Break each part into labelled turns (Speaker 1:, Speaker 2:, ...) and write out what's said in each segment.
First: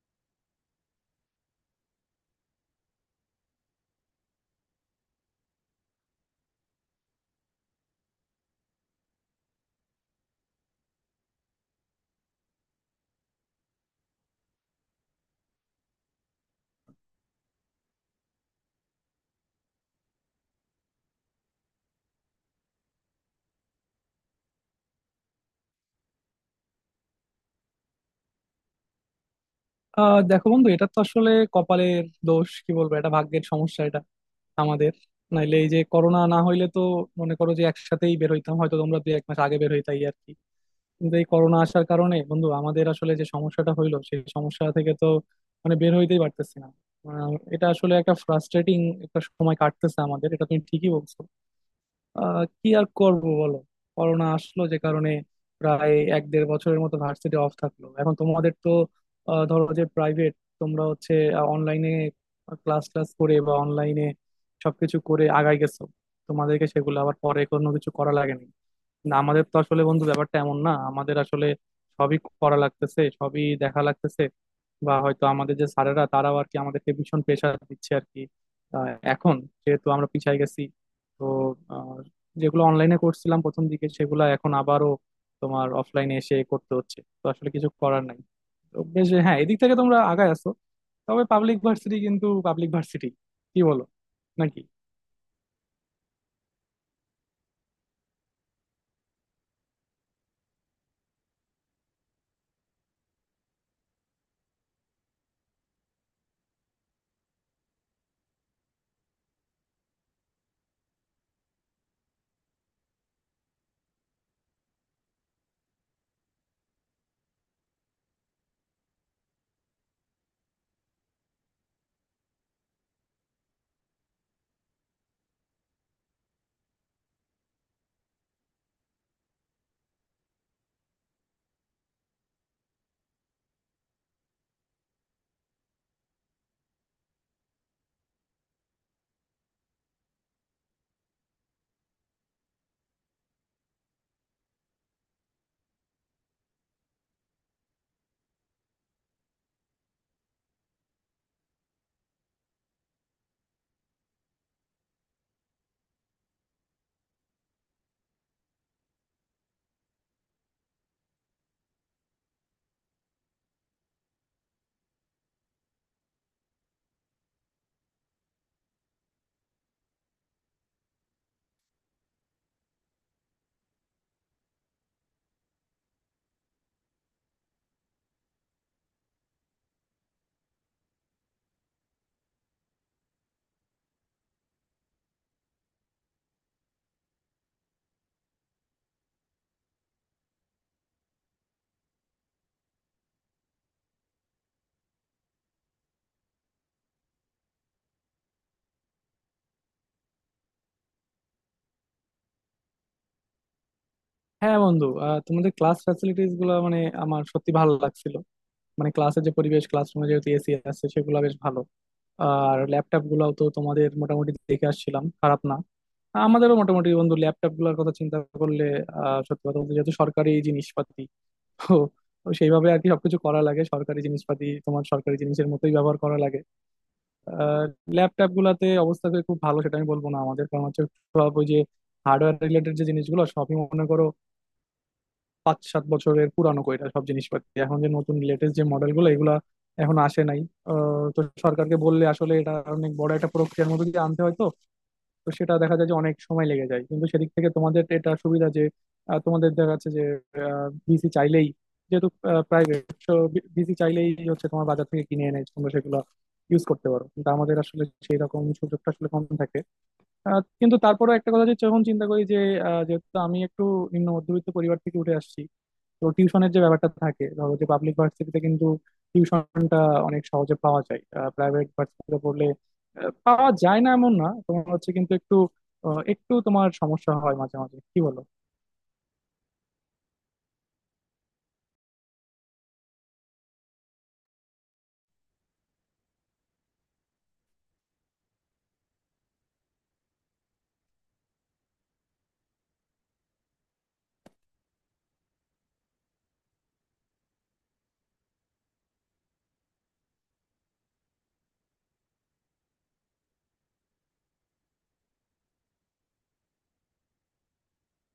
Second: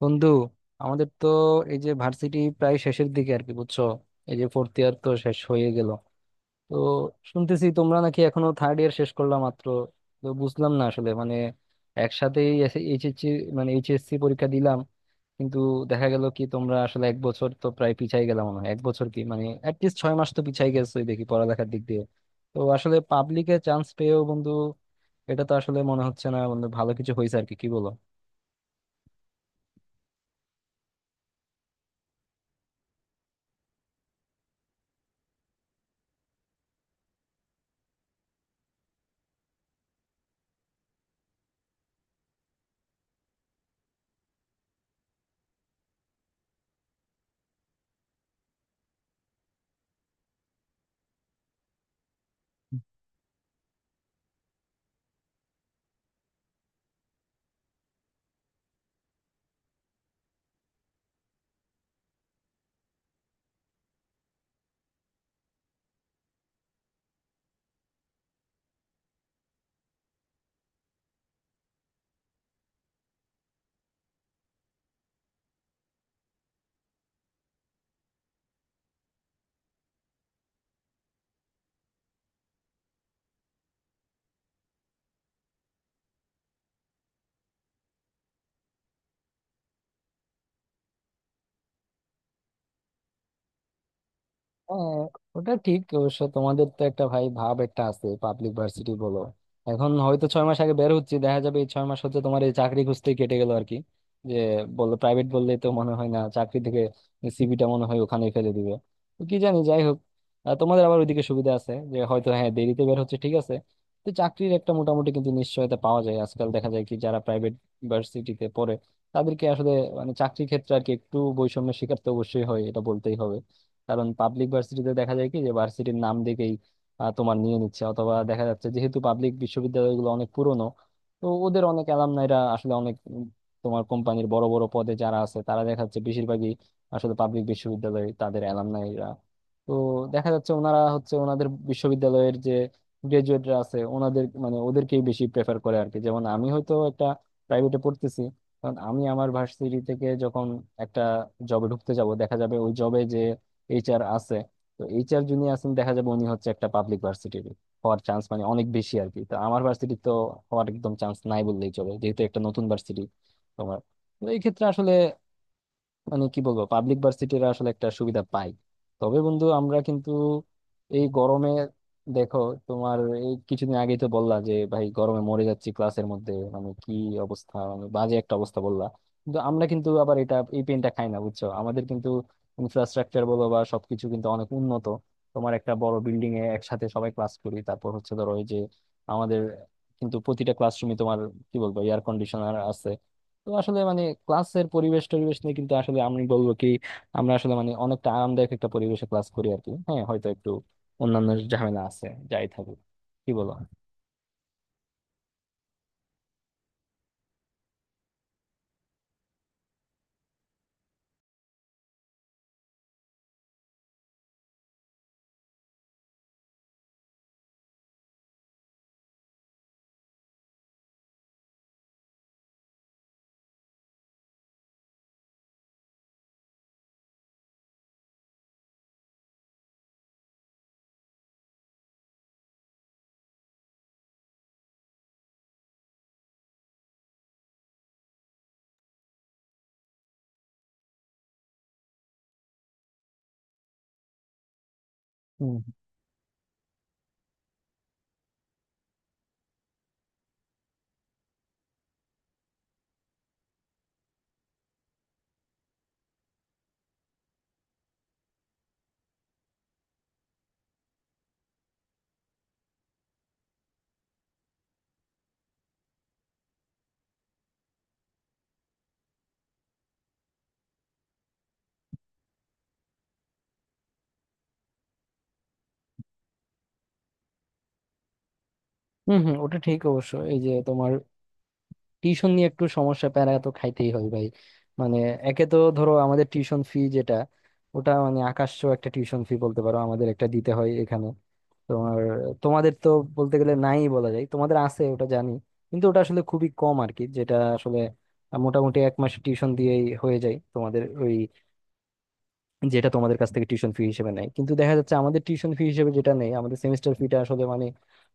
Speaker 1: বন্ধু আমাদের তো এই যে ভার্সিটি প্রায় শেষের দিকে আর কি বুঝছো? এই যে ফোর্থ ইয়ার তো শেষ হয়ে গেল, তো শুনতেছি তোমরা নাকি এখনো থার্ড ইয়ার শেষ করলা মাত্র। তো বুঝলাম না আসলে মানে একসাথেই এইচএসসি, মানে এইচএসসি পরীক্ষা দিলাম কিন্তু দেখা গেল কি তোমরা আসলে এক বছর তো প্রায় পিছাই গেলাম মনে হয়, এক বছর কি মানে অ্যাটলিস্ট 6 মাস তো পিছাই গেছোই দেখি পড়ালেখার দিক দিয়ে। তো আসলে পাবলিকে চান্স পেয়েও বন্ধু এটা তো আসলে মনে হচ্ছে না বন্ধু ভালো কিছু হয়েছে আর কি, কি বলো?
Speaker 2: দেখো বন্ধু, এটা তো আসলে কপালের দোষ কি বলবো, এটা ভাগ্যের সমস্যা, এটা আমাদের। নাইলে এই যে করোনা না হইলে তো মনে করো যে একসাথেই বের হইতাম, হয়তো তোমরা 2 1 মাস আগে বের হইতাই আর কি। কিন্তু এই করোনা আসার কারণে বন্ধু আমাদের আসলে যে সমস্যাটা হইলো সেই সমস্যা থেকে তো মানে বের হইতেই পারতেছি না। এটা আসলে একটা ফ্রাস্ট্রেটিং একটা সময় কাটতেছে আমাদের, এটা তুমি ঠিকই বলছো। কি আর করব বলো। করোনা আসলো যে কারণে প্রায় 1 দেড় বছরের মতো ভার্সিটি অফ থাকলো। এখন তোমাদের তো ধরো যে প্রাইভেট, তোমরা হচ্ছে অনলাইনে ক্লাস ক্লাস করে বা অনলাইনে সবকিছু করে আগাই গেছো, তোমাদেরকে সেগুলো আবার পরে কোনো কিছু করা লাগেনি। না, আমাদের তো আসলে বন্ধু ব্যাপারটা এমন না, আমাদের আসলে সবই করা লাগতেছে, সবই দেখা লাগতেছে। বা হয়তো আমাদের যে স্যারেরা তারাও আর কি আমাদেরকে ভীষণ প্রেশার দিচ্ছে আর কি। আহ, এখন যেহেতু আমরা পিছায় গেছি, তো আহ, যেগুলো অনলাইনে করছিলাম প্রথম দিকে সেগুলো এখন আবারও তোমার অফলাইনে এসে করতে হচ্ছে। তো আসলে কিছু করার নাই। তো বেশ, হ্যাঁ, এদিক থেকে তোমরা আগায় আছো। তবে পাবলিক ভার্সিটি কিন্তু পাবলিক ভার্সিটি, কি বলো, নাকি?
Speaker 1: হ্যাঁ, ওটা ঠিক অবশ্য, তোমাদের তো একটা ভাই ভাব একটা আছে পাবলিক ভার্সিটি বলো। এখন হয়তো 6 মাস আগে বের হচ্ছে, দেখা যাবে এই 6 মাস হচ্ছে তোমার এই চাকরি খুঁজতেই কেটে গেল আর কি। যে বললো প্রাইভেট বললে তো মনে হয় না চাকরি থেকে সিভিটা মনে হয় ওখানেই ফেলে দিবে। তো কি জানি, যাই হোক। তোমাদের আবার ওইদিকে সুবিধা আছে যে হয়তো হ্যাঁ দেরিতে বের হচ্ছে ঠিক আছে, তো চাকরির একটা মোটামুটি কিন্তু নিশ্চয়তা পাওয়া যায়। আজকাল দেখা যায় কি যারা প্রাইভেট ভার্সিটিতে পড়ে তাদেরকে আসলে মানে চাকরির ক্ষেত্রে আর কি একটু বৈষম্যের শিকার তো অবশ্যই হয়, এটা বলতেই হবে। কারণ পাবলিক ভার্সিটিতে দেখা যায় কি যে ভার্সিটির নাম দেখেই তোমার নিয়ে নিচ্ছে, অথবা দেখা যাচ্ছে যেহেতু পাবলিক বিশ্ববিদ্যালয়গুলো অনেক পুরনো, তো ওদের অনেক অ্যালামনাইরা আসলে অনেক তোমার কোম্পানির বড় বড় পদে যারা আছে তারা দেখা যাচ্ছে বেশিরভাগই আসলে পাবলিক বিশ্ববিদ্যালয়ে তাদের অ্যালামনাইরা। তো দেখা যাচ্ছে ওনারা হচ্ছে ওনাদের বিশ্ববিদ্যালয়ের যে গ্রাজুয়েটরা আছে ওনাদের মানে ওদেরকেই বেশি প্রেফার করে আর কি। যেমন আমি হয়তো একটা প্রাইভেটে পড়তেছি, কারণ আমি আমার ভার্সিটি থেকে যখন একটা জবে ঢুকতে যাব দেখা যাবে ওই জবে যে এইচআর আছে, তো এইচআর যিনি আছেন দেখা যাবে উনি হচ্ছে একটা পাবলিক ভার্সিটির হওয়ার চান্স মানে অনেক বেশি আর কি। তো আমার ভার্সিটি তো হওয়ার একদম চান্স নাই বললেই চলে যেহেতু একটা নতুন ভার্সিটি তোমার। তো এই ক্ষেত্রে আসলে মানে কি বলবো পাবলিক ভার্সিটিরা আসলে একটা সুবিধা পাই। তবে বন্ধু আমরা কিন্তু এই গরমে দেখো তোমার এই কিছুদিন আগেই তো বললা যে ভাই গরমে মরে যাচ্ছি ক্লাসের মধ্যে মানে কি অবস্থা, মানে বাজে একটা অবস্থা বললা। কিন্তু আমরা কিন্তু আবার এটা এই পেনটা খাই না বুঝছো, আমাদের কিন্তু ইনফ্রাস্ট্রাকচার বলো বা সবকিছু কিন্তু অনেক উন্নত। তোমার একটা বড় বিল্ডিং এ একসাথে সবাই ক্লাস করি, তারপর হচ্ছে ধরো ওই যে আমাদের কিন্তু প্রতিটা ক্লাসরুমে তোমার কি বলবো এয়ার কন্ডিশনার। তো আসলে মানে ক্লাসের পরিবেশ টরিবেশ নিয়ে কিন্তু আসলে আমি বলবো কি আমরা আসলে মানে অনেকটা আরামদায়ক একটা পরিবেশে ক্লাস করি আর কি। হ্যাঁ হয়তো একটু অন্যান্য ঝামেলা আছে, যাই থাকুক, কি বলো?
Speaker 2: হ্যাঁ বন্ধু, তোমাদের ক্লাস ফ্যাসিলিটিস গুলো মানে আমার সত্যি ভালো লাগছিল। মানে ক্লাসের যে পরিবেশ, ক্লাসরুমে যেহেতু এসি আছে সেগুলো বেশ ভালো। আর ল্যাপটপ গুলাও তো তোমাদের মোটামুটি দেখে আসছিলাম, খারাপ না। আমাদেরও মোটামুটি বন্ধু ল্যাপটপ গুলোর কথা চিন্তা করলে। সত্যি কথা বলতে যেহেতু সরকারি জিনিসপাতি, তো তো সেইভাবে আর কি সবকিছু করা লাগে, সরকারি জিনিসপাতি তোমার সরকারি জিনিসের মতোই ব্যবহার করা লাগে। আহ ল্যাপটপ গুলাতে অবস্থা তো খুব ভালো সেটা আমি বলবো না আমাদের, কারণ হচ্ছে সব ওই যে হার্ডওয়্যার রিলেটেড যে জিনিসগুলো সবই মনে করো 5 7 বছরের পুরানো কইরা সব জিনিসপাতি, এখন যে নতুন লেটেস্ট যে মডেলগুলো এগুলা এখন আসে নাই। তো সরকারকে বললে আসলে এটা অনেক বড় একটা প্রক্রিয়ার মধ্যে দিয়ে আনতে হয়, তো তো সেটা
Speaker 1: হম,
Speaker 2: দেখা যায় যে অনেক সময় লেগে যায়। কিন্তু সেদিক থেকে তোমাদের এটা সুবিধা যে তোমাদের দেখা যাচ্ছে যে বিসি চাইলেই, যেহেতু প্রাইভেট, বিসি চাইলেই হচ্ছে তোমার বাজার থেকে কিনে এনে তোমরা সেগুলো ইউজ করতে পারো। কিন্তু আমাদের আসলে সেই রকম সুযোগটা আসলে কম থাকে। কিন্তু তারপরেও একটা কথা যে যখন চিন্তা করি যে যেহেতু আমি একটু নিম্ন মধ্যবিত্ত পরিবার থেকে উঠে আসছি, তো টিউশনের যে ব্যাপারটা থাকে ধরো যে পাবলিক ভার্সিটিতে কিন্তু টিউশনটা অনেক সহজে পাওয়া যায়। প্রাইভেট ভার্সিটিতে পড়লে পাওয়া যায় না এমন না, তোমার হচ্ছে কিন্তু একটু একটু তোমার সমস্যা হয় মাঝে মাঝে, কি বলো?
Speaker 1: হম, হম, ওটা ঠিক অবশ্য এই যে তোমার টিউশন নিয়ে একটু সমস্যা, প্যারা তো খাইতেই হয় ভাই। মানে একে তো ধরো আমাদের টিউশন ফি যেটা ওটা মানে আকাশছোঁয়া একটা টিউশন ফি বলতে পারো, আমাদের একটা দিতে হয় এখানে তোমার। তোমাদের তো বলতে গেলে নাই বলা যায়, তোমাদের আছে ওটা জানি কিন্তু ওটা আসলে খুবই কম আর কি, যেটা আসলে মোটামুটি এক মাস টিউশন দিয়েই হয়ে যায় তোমাদের, যেটা তোমাদের কাছ থেকে টিউশন ফি হিসেবে নেয়। কিন্তু দেখা যাচ্ছে আমাদের টিউশন ফি হিসেবে যেটা নেই আমাদের সেমিস্টার ফিটা আসলে মানে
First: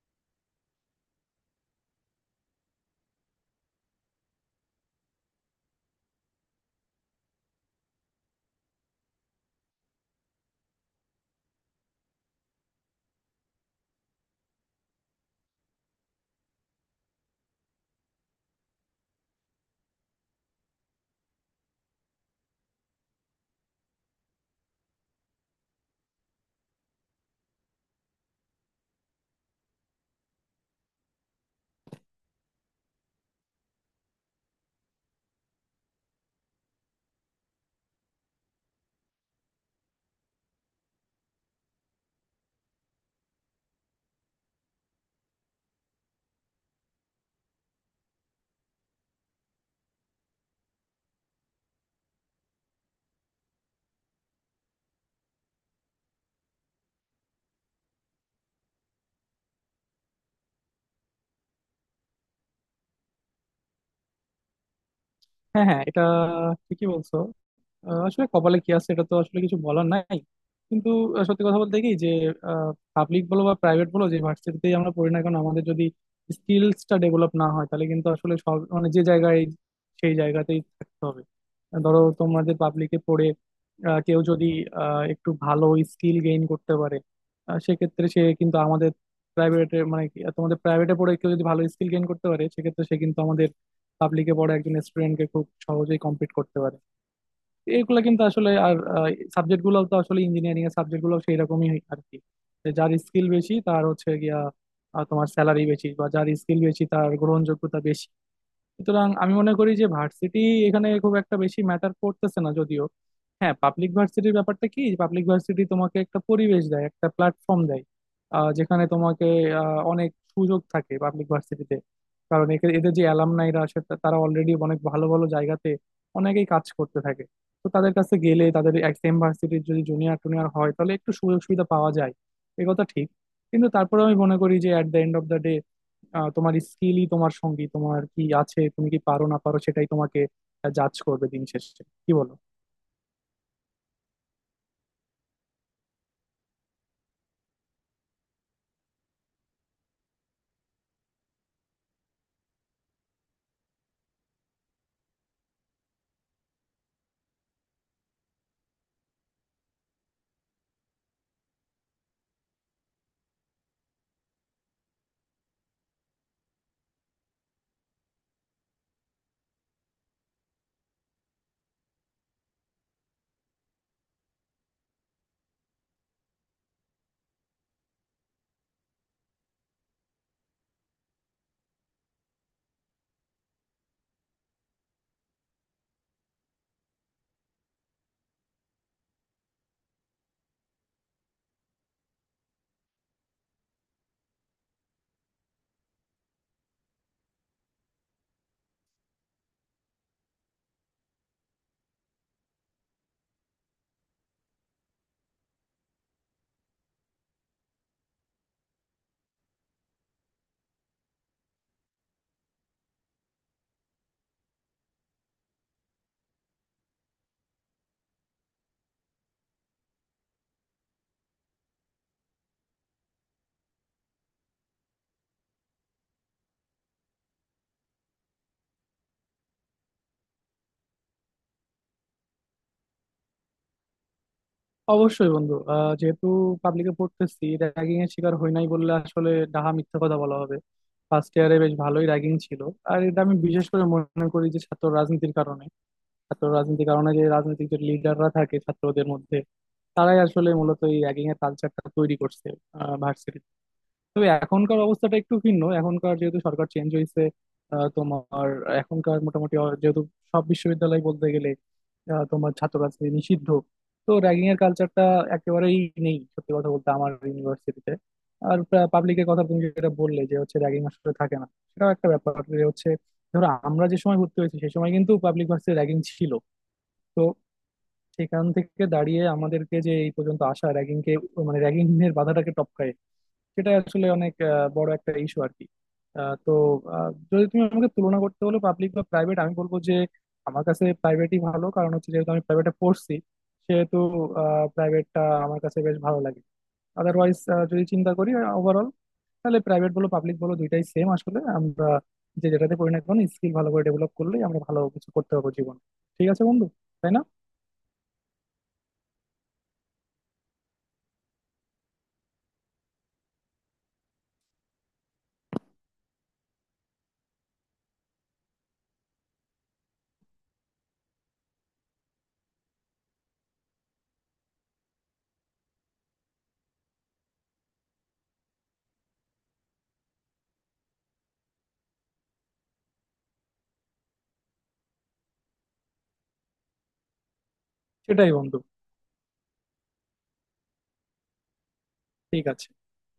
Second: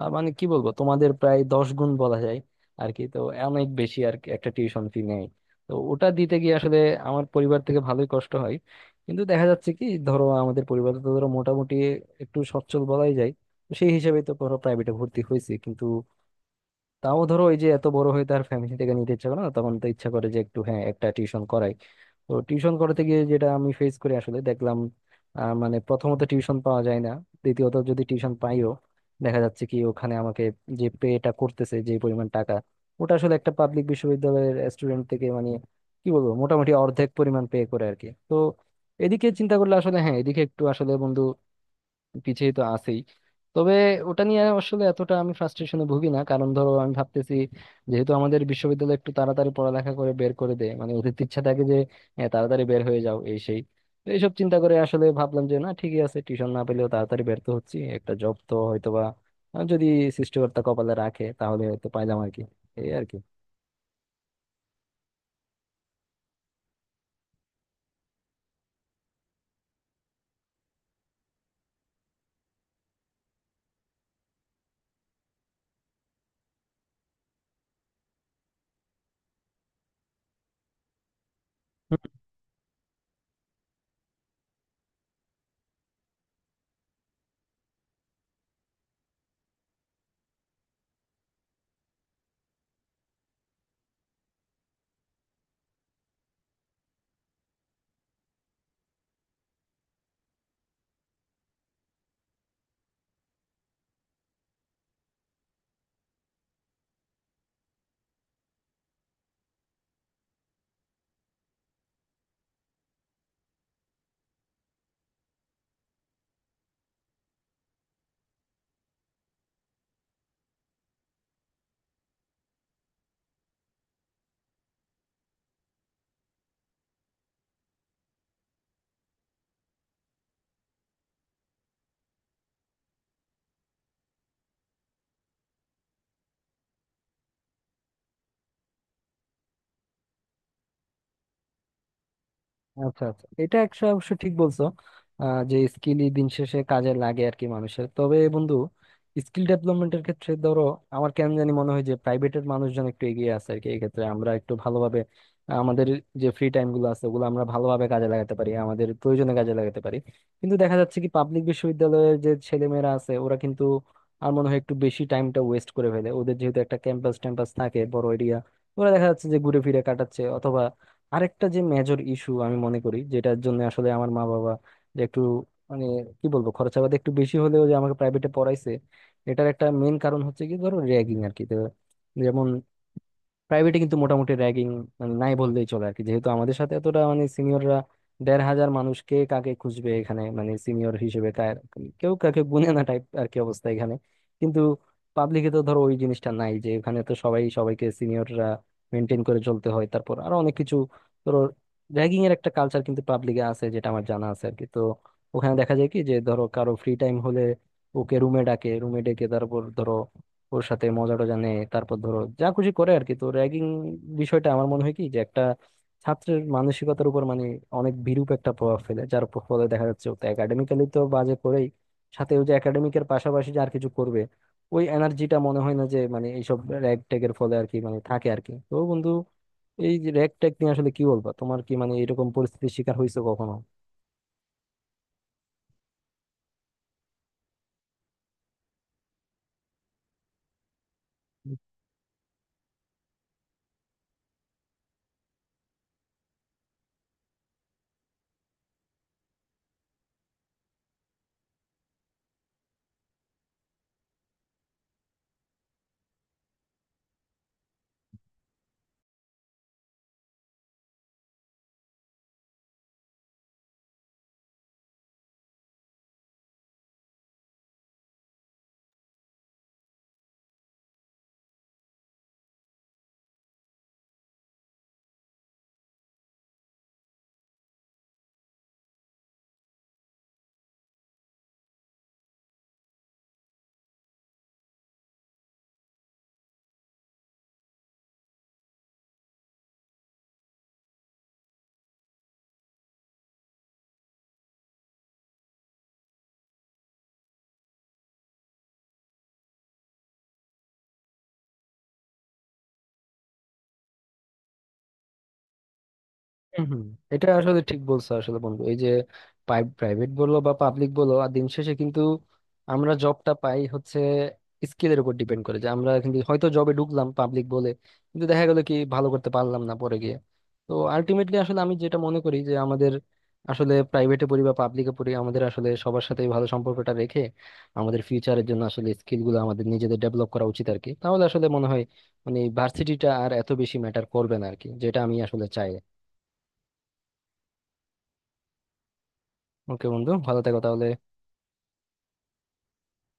Speaker 1: মানে কি বলবো তোমাদের প্রায় 10 গুণ বলা যায় আর কি, তো অনেক বেশি আর কি একটা টিউশন ফি নেয়। তো ওটা দিতে গিয়ে আসলে আমার পরিবার থেকে ভালোই কষ্ট হয়। কিন্তু দেখা যাচ্ছে কি, ধরো আমাদের পরিবার তো ধরো মোটামুটি একটু সচ্ছল বলাই যায়, তো সেই হিসেবে তো ধরো প্রাইভেটে ভর্তি হয়েছি কিন্তু তাও ধরো ওই যে এত বড় হয়ে তার ফ্যামিলি থেকে নিতে ইচ্ছা করে না, তখন তো ইচ্ছা করে যে একটু হ্যাঁ একটা টিউশন করাই। তো টিউশন করাতে গিয়ে যেটা আমি ফেস করি আসলে দেখলাম মানে প্রথমত টিউশন পাওয়া যায় না, দ্বিতীয়ত যদি টিউশন পাইও দেখা যাচ্ছে কি ওখানে আমাকে যে পেটা করতেছে যে পরিমাণ টাকা, ওটা আসলে একটা পাবলিক বিশ্ববিদ্যালয়ের স্টুডেন্ট থেকে মানে কি বলবো মোটামুটি অর্ধেক পরিমাণ পে করে আর কি। তো এদিকে চিন্তা করলে আসলে হ্যাঁ এদিকে একটু আসলে বন্ধু পিছিয়ে তো আছেই। তবে ওটা নিয়ে আসলে এতটা আমি ফ্রাস্ট্রেশনে ভুগি না, কারণ ধরো আমি ভাবতেছি যেহেতু আমাদের বিশ্ববিদ্যালয় একটু তাড়াতাড়ি পড়ালেখা করে বের করে দেয়, মানে ওদের তো ইচ্ছা থাকে যে হ্যাঁ, তাড়াতাড়ি বের হয়ে যাও এই সেই। তো এইসব চিন্তা করে আসলে ভাবলাম যে না ঠিকই আছে, টিউশন না পেলেও তাড়াতাড়ি বের তো হচ্ছি, একটা জব তো হয়তোবা যদি সৃষ্টিকর্তা কপালে রাখে তাহলে হয়তো পাইলাম আর কি, এই আর কি।
Speaker 2: হ্যাঁ হ্যাঁ, এটা ঠিকই বলছো। আসলে কপালে কি আছে এটা তো আসলে কিছু বলার নাই। কিন্তু সত্যি কথা বলতে কি যে পাবলিক বলো বা প্রাইভেট বলো, যে ভার্সিটিতেই আমরা পড়ি না কেন আমাদের যদি স্কিলসটা ডেভেলপ না হয়, তাহলে কিন্তু আসলে সব মানে যে জায়গায় সেই জায়গাতেই থাকতে হবে। ধরো তোমাদের পাবলিকে পড়ে কেউ যদি একটু ভালো স্কিল গেইন করতে পারে, আহ, সেক্ষেত্রে সে কিন্তু আমাদের প্রাইভেটে মানে কি, আহ, তোমাদের প্রাইভেটে পড়ে কেউ যদি ভালো স্কিল গেইন করতে পারে সেক্ষেত্রে সে কিন্তু আমাদের পাবলিকে পড়ে একজন স্টুডেন্টকে খুব সহজেই কম্পিট করতে পারে। এগুলা কিন্তু আসলে আর সাবজেক্ট গুলো তো আসলে ইঞ্জিনিয়ারিং এর সাবজেক্ট গুলো সেই রকমই আর কি। যে যার স্কিল বেশি তার হচ্ছে গিয়া তোমার স্যালারি বেশি, বা যার স্কিল বেশি তার গ্রহণযোগ্যতা বেশি। সুতরাং আমি মনে করি যে ভার্সিটি এখানে খুব একটা বেশি ম্যাটার করতেছে না, যদিও হ্যাঁ পাবলিক ভার্সিটির ব্যাপারটা কি, পাবলিক ভার্সিটি তোমাকে একটা পরিবেশ দেয়, একটা প্ল্যাটফর্ম দেয়, যেখানে তোমাকে অনেক সুযোগ থাকে পাবলিক ভার্সিটিতে, কারণ এদের যে অ্যালামনাইরা আছে তারা অলরেডি অনেক ভালো ভালো জায়গাতে অনেকেই কাজ করতে থাকে। তো তাদের কাছে গেলে, তাদের এক সেম ভার্সিটির যদি জুনিয়র টুনিয়র হয় তাহলে একটু সুযোগ সুবিধা পাওয়া যায়, এ কথা ঠিক। কিন্তু তারপরে আমি মনে করি যে at the end of the day তোমার স্কিলই তোমার সঙ্গী। তোমার কি আছে, তুমি কি পারো না পারো, সেটাই তোমাকে জাজ করবে দিন শেষে, কি বলো?
Speaker 1: আচ্ছা আচ্ছা, এটা একটা অবশ্য ঠিক বলছো, যে স্কিলই দিন শেষে কাজে লাগে আর কি মানুষের। তবে বন্ধু স্কিল ডেভেলপমেন্টের ক্ষেত্রে ধরো আমার কেন জানি মনে হয় যে প্রাইভেটের মানুষজন একটু এগিয়ে আছে আর কি, এই ক্ষেত্রে আমরা একটু ভালোভাবে আমাদের যে ফ্রি টাইম গুলো আছে ওগুলো আমরা ভালোভাবে কাজে লাগাতে পারি, আমাদের প্রয়োজনে কাজে লাগাতে পারি। কিন্তু দেখা যাচ্ছে কি পাবলিক বিশ্ববিদ্যালয়ের যে ছেলেমেয়েরা আছে ওরা কিন্তু আর মনে হয় একটু বেশি টাইমটা ওয়েস্ট করে ফেলে, ওদের যেহেতু একটা ক্যাম্পাস ট্যাম্পাস থাকে বড় এরিয়া, ওরা দেখা যাচ্ছে যে ঘুরে ফিরে কাটাচ্ছে। আরেকটা যে মেজর ইস্যু আমি মনে করি যেটার জন্য আসলে আমার মা বাবা যে একটু মানে কি বলবো খরচাবাদ একটু বেশি হলেও যে আমাকে প্রাইভেটে পড়াইছে, এটার একটা মেন কারণ হচ্ছে কি ধরো র্যাগিং আর কি। তো যেমন প্রাইভেটে কিন্তু মোটামুটি র্যাগিং মানে নাই বললেই চলে আর কি, যেহেতু আমাদের সাথে এতটা মানে সিনিয়ররা 1500 মানুষকে কাকে খুঁজবে এখানে, মানে সিনিয়র হিসেবে কার, কেউ কাকে গুনে না টাইপ আর কি অবস্থা এখানে। কিন্তু পাবলিকে তো ধরো ওই জিনিসটা নাই, যে এখানে তো সবাই সবাইকে সিনিয়ররা মেনটেন করে চলতে হয়, তারপর আরো অনেক কিছু, ধরো র্যাগিং এর একটা কালচার কিন্তু পাবলিকে আছে যেটা আমার জানা আছে আর কি। তো ওখানে দেখা যায় কি যে ধরো কারো ফ্রি টাইম হলে ওকে রুমে ডাকে, রুমে ডেকে তারপর ধরো ওর সাথে মজা টজা নেয়, তারপর ধরো যা খুশি করে আর কি। তো র্যাগিং বিষয়টা আমার মনে হয় কি যে একটা ছাত্রের মানসিকতার উপর মানে অনেক বিরূপ একটা প্রভাব ফেলে, যার ফলে দেখা যাচ্ছে ও তো একাডেমিক্যালি তো বাজে করেই, সাথে ও যে একাডেমিকের পাশাপাশি যে আর কিছু করবে ওই এনার্জিটা মনে হয় না যে মানে এইসব র্যাগ ট্যাগের ফলে আর কি মানে থাকে আর কি। তো বন্ধু এই যে র্যাগ ট্যাগ নিয়ে আসলে কি বলবা, তোমার কি মানে এরকম পরিস্থিতির শিকার হয়েছে কখনো?
Speaker 2: অবশ্যই বন্ধু, যেহেতু পাবলিকে পড়তেছি র্যাগিং এর শিকার হই নাই বললে আসলে ডাহা মিথ্যা কথা বলা হবে। ফার্স্ট ইয়ারে বেশ ভালোই র্যাগিং ছিল। আর এটা আমি বিশেষ করে মনে করি যে ছাত্র রাজনীতির কারণে, ছাত্র রাজনীতির কারণে যে রাজনৈতিক যে লিডাররা থাকে ছাত্রদের মধ্যে তারাই আসলে মূলত এই র্যাগিং এর কালচারটা তৈরি করছে ভার্সিটি। তবে এখনকার অবস্থাটা একটু ভিন্ন, এখনকার যেহেতু সরকার চেঞ্জ হয়েছে, আহ, তোমার এখনকার মোটামুটি যেহেতু সব বিশ্ববিদ্যালয় বলতে গেলে আহ, তোমার ছাত্র রাজনীতি নিষিদ্ধ, তো র্যাগিং এর কালচারটা একেবারেই নেই, সত্যি কথা বলতে, আমার ইউনিভার্সিটিতে। আর পাবলিকের কথা তুমি যেটা বললে যে হচ্ছে র্যাগিং আসলে থাকে না, সেটাও একটা ব্যাপার যে হচ্ছে ধরো আমরা যে সময় ভর্তি হয়েছি সেই সময় কিন্তু পাবলিক ভার্সিটি র্যাগিং ছিল। তো সেখান থেকে দাঁড়িয়ে আমাদেরকে যে এই পর্যন্ত আসা, র্যাগিং কে মানে র্যাগিং এর বাধাটাকে টপকায়, সেটা আসলে অনেক বড় একটা ইস্যু আর কি। আহ, তো যদি তুমি আমাকে তুলনা করতে বলো পাবলিক বা প্রাইভেট, আমি বলবো যে আমার কাছে প্রাইভেটই ভালো, কারণ হচ্ছে যেহেতু আমি প্রাইভেটে পড়ছি সেহেতু প্রাইভেটটা আমার কাছে বেশ ভালো লাগে। আদারওয়াইজ যদি চিন্তা করি ওভারঅল, তাহলে প্রাইভেট বলো পাবলিক বলো দুইটাই সেম। আসলে আমরা যে যেটাতে পড়ি না কেন স্কিল ভালো করে ডেভেলপ করলেই আমরা ভালো কিছু করতে পারবো জীবন। ঠিক আছে বন্ধু,
Speaker 1: হম, হম,
Speaker 2: তাই না?
Speaker 1: এটা আসলে ঠিক বলছো আসলে বন্ধু। এই যে প্রাইভেট বলো বা পাবলিক বলো আর দিন শেষে কিন্তু আমরা জবটা পাই হচ্ছে স্কিলের উপর ডিপেন্ড করে, যে আমরা কিন্তু হয়তো জবে ঢুকলাম পাবলিক বলে কিন্তু দেখা গেলো কি ভালো করতে পারলাম না পরে গিয়ে। তো আলটিমেটলি আসলে আমি যেটা মনে করি যে আমাদের আসলে প্রাইভেটে পড়ি বা পাবলিকে পড়ি আমাদের আসলে সবার সাথে ভালো সম্পর্কটা রেখে আমাদের ফিউচারের জন্য আসলে স্কিল গুলো আমাদের নিজেদের ডেভেলপ করা উচিত আর কি, তাহলে আসলে মনে হয় মানে ভার্সিটিটা আর এত বেশি ম্যাটার করবে না আর কি, যেটা আমি আসলে চাই।
Speaker 2: সেটাই বন্ধু।
Speaker 1: ওকে বন্ধু, ভালো থেকো তাহলে।
Speaker 2: ঠিক আছে।